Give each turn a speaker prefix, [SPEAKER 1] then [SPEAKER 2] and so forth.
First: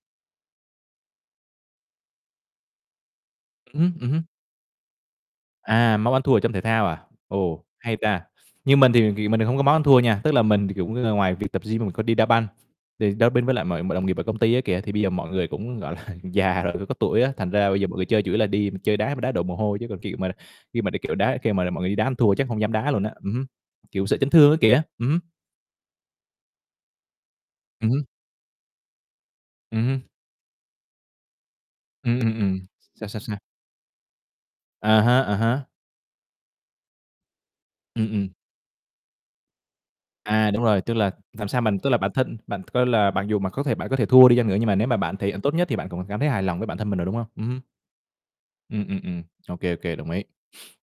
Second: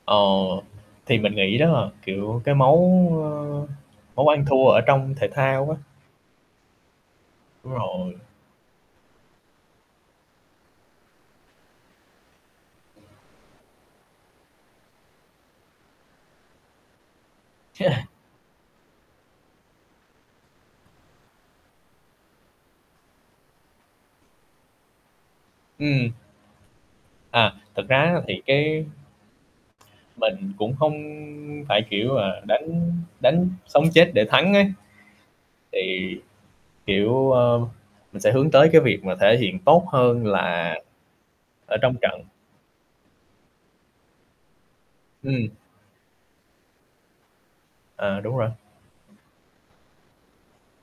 [SPEAKER 1] Ờ, thì mình nghĩ đó là, kiểu, cái máu, ơ,
[SPEAKER 2] Ừm hứm, ừm hứm.
[SPEAKER 1] máu ăn thua ở trong thể thao á.
[SPEAKER 2] À, máu ăn thua ở trong thể thao à? Ồ,
[SPEAKER 1] Đúng
[SPEAKER 2] hay
[SPEAKER 1] rồi.
[SPEAKER 2] ta! Nhưng mình thì ghì mình lại không có máu ăn thua nha, tức là mình thì cũng ng ngoài việc tập gym thì mình có đi đá banh, đề đá binh với lại mọi mọi đồng nghiệp ở công ty á, kìa. Thì bây giờ mọi người cũng, gọi là, già rồi với có tuổi á, thành ra bây giờ mọi người
[SPEAKER 1] [unintelligible]
[SPEAKER 2] chơi chủ yếu là đi chơi đá, mà đá đổ mồ hôi chứ còn, kiểu, mà khi mà đi, kiểu, đá kêu mà mọi người đi đá ăn thua chắc không dám đá luôn á. Ừm hứm, kiểu, sợ chấn thương á, kìa, ừm hứm.
[SPEAKER 1] Ừm. À! Thực
[SPEAKER 2] Ừm
[SPEAKER 1] ra,
[SPEAKER 2] hứm.
[SPEAKER 1] á, thì cái
[SPEAKER 2] Ừm hưm.
[SPEAKER 1] Mình cũng không phải, kiểu
[SPEAKER 2] Ừm, ừm,
[SPEAKER 1] là,
[SPEAKER 2] ừm,
[SPEAKER 1] đánh
[SPEAKER 2] sao, sao, sao?
[SPEAKER 1] đánh sống chết để thắng á.
[SPEAKER 2] À ha, à há.
[SPEAKER 1] Thì, kiểu, ờ,
[SPEAKER 2] Ừm,
[SPEAKER 1] mình
[SPEAKER 2] ừm.
[SPEAKER 1] sẽ hướng tới cái việc mà thể hiện tốt hơn
[SPEAKER 2] À, đúng
[SPEAKER 1] là
[SPEAKER 2] rồi, tức là, làm sao
[SPEAKER 1] ở
[SPEAKER 2] mình tức
[SPEAKER 1] trong
[SPEAKER 2] là bản
[SPEAKER 1] trận.
[SPEAKER 2] thân bạn coi là mặc dù mặc có thể bạn có thể thua đi chăng nữa nhưng mà nếu mà bạn thể hiện
[SPEAKER 1] Ừm.
[SPEAKER 2] tốt nhất thì bạn cũng có cảm thấy hài lòng với bản thân mình rồi, đúng không? Ừm hứm.
[SPEAKER 1] À, đúng rồi.
[SPEAKER 2] Ừm, ừm, ừm, ô kê, ô kê, đồng ý.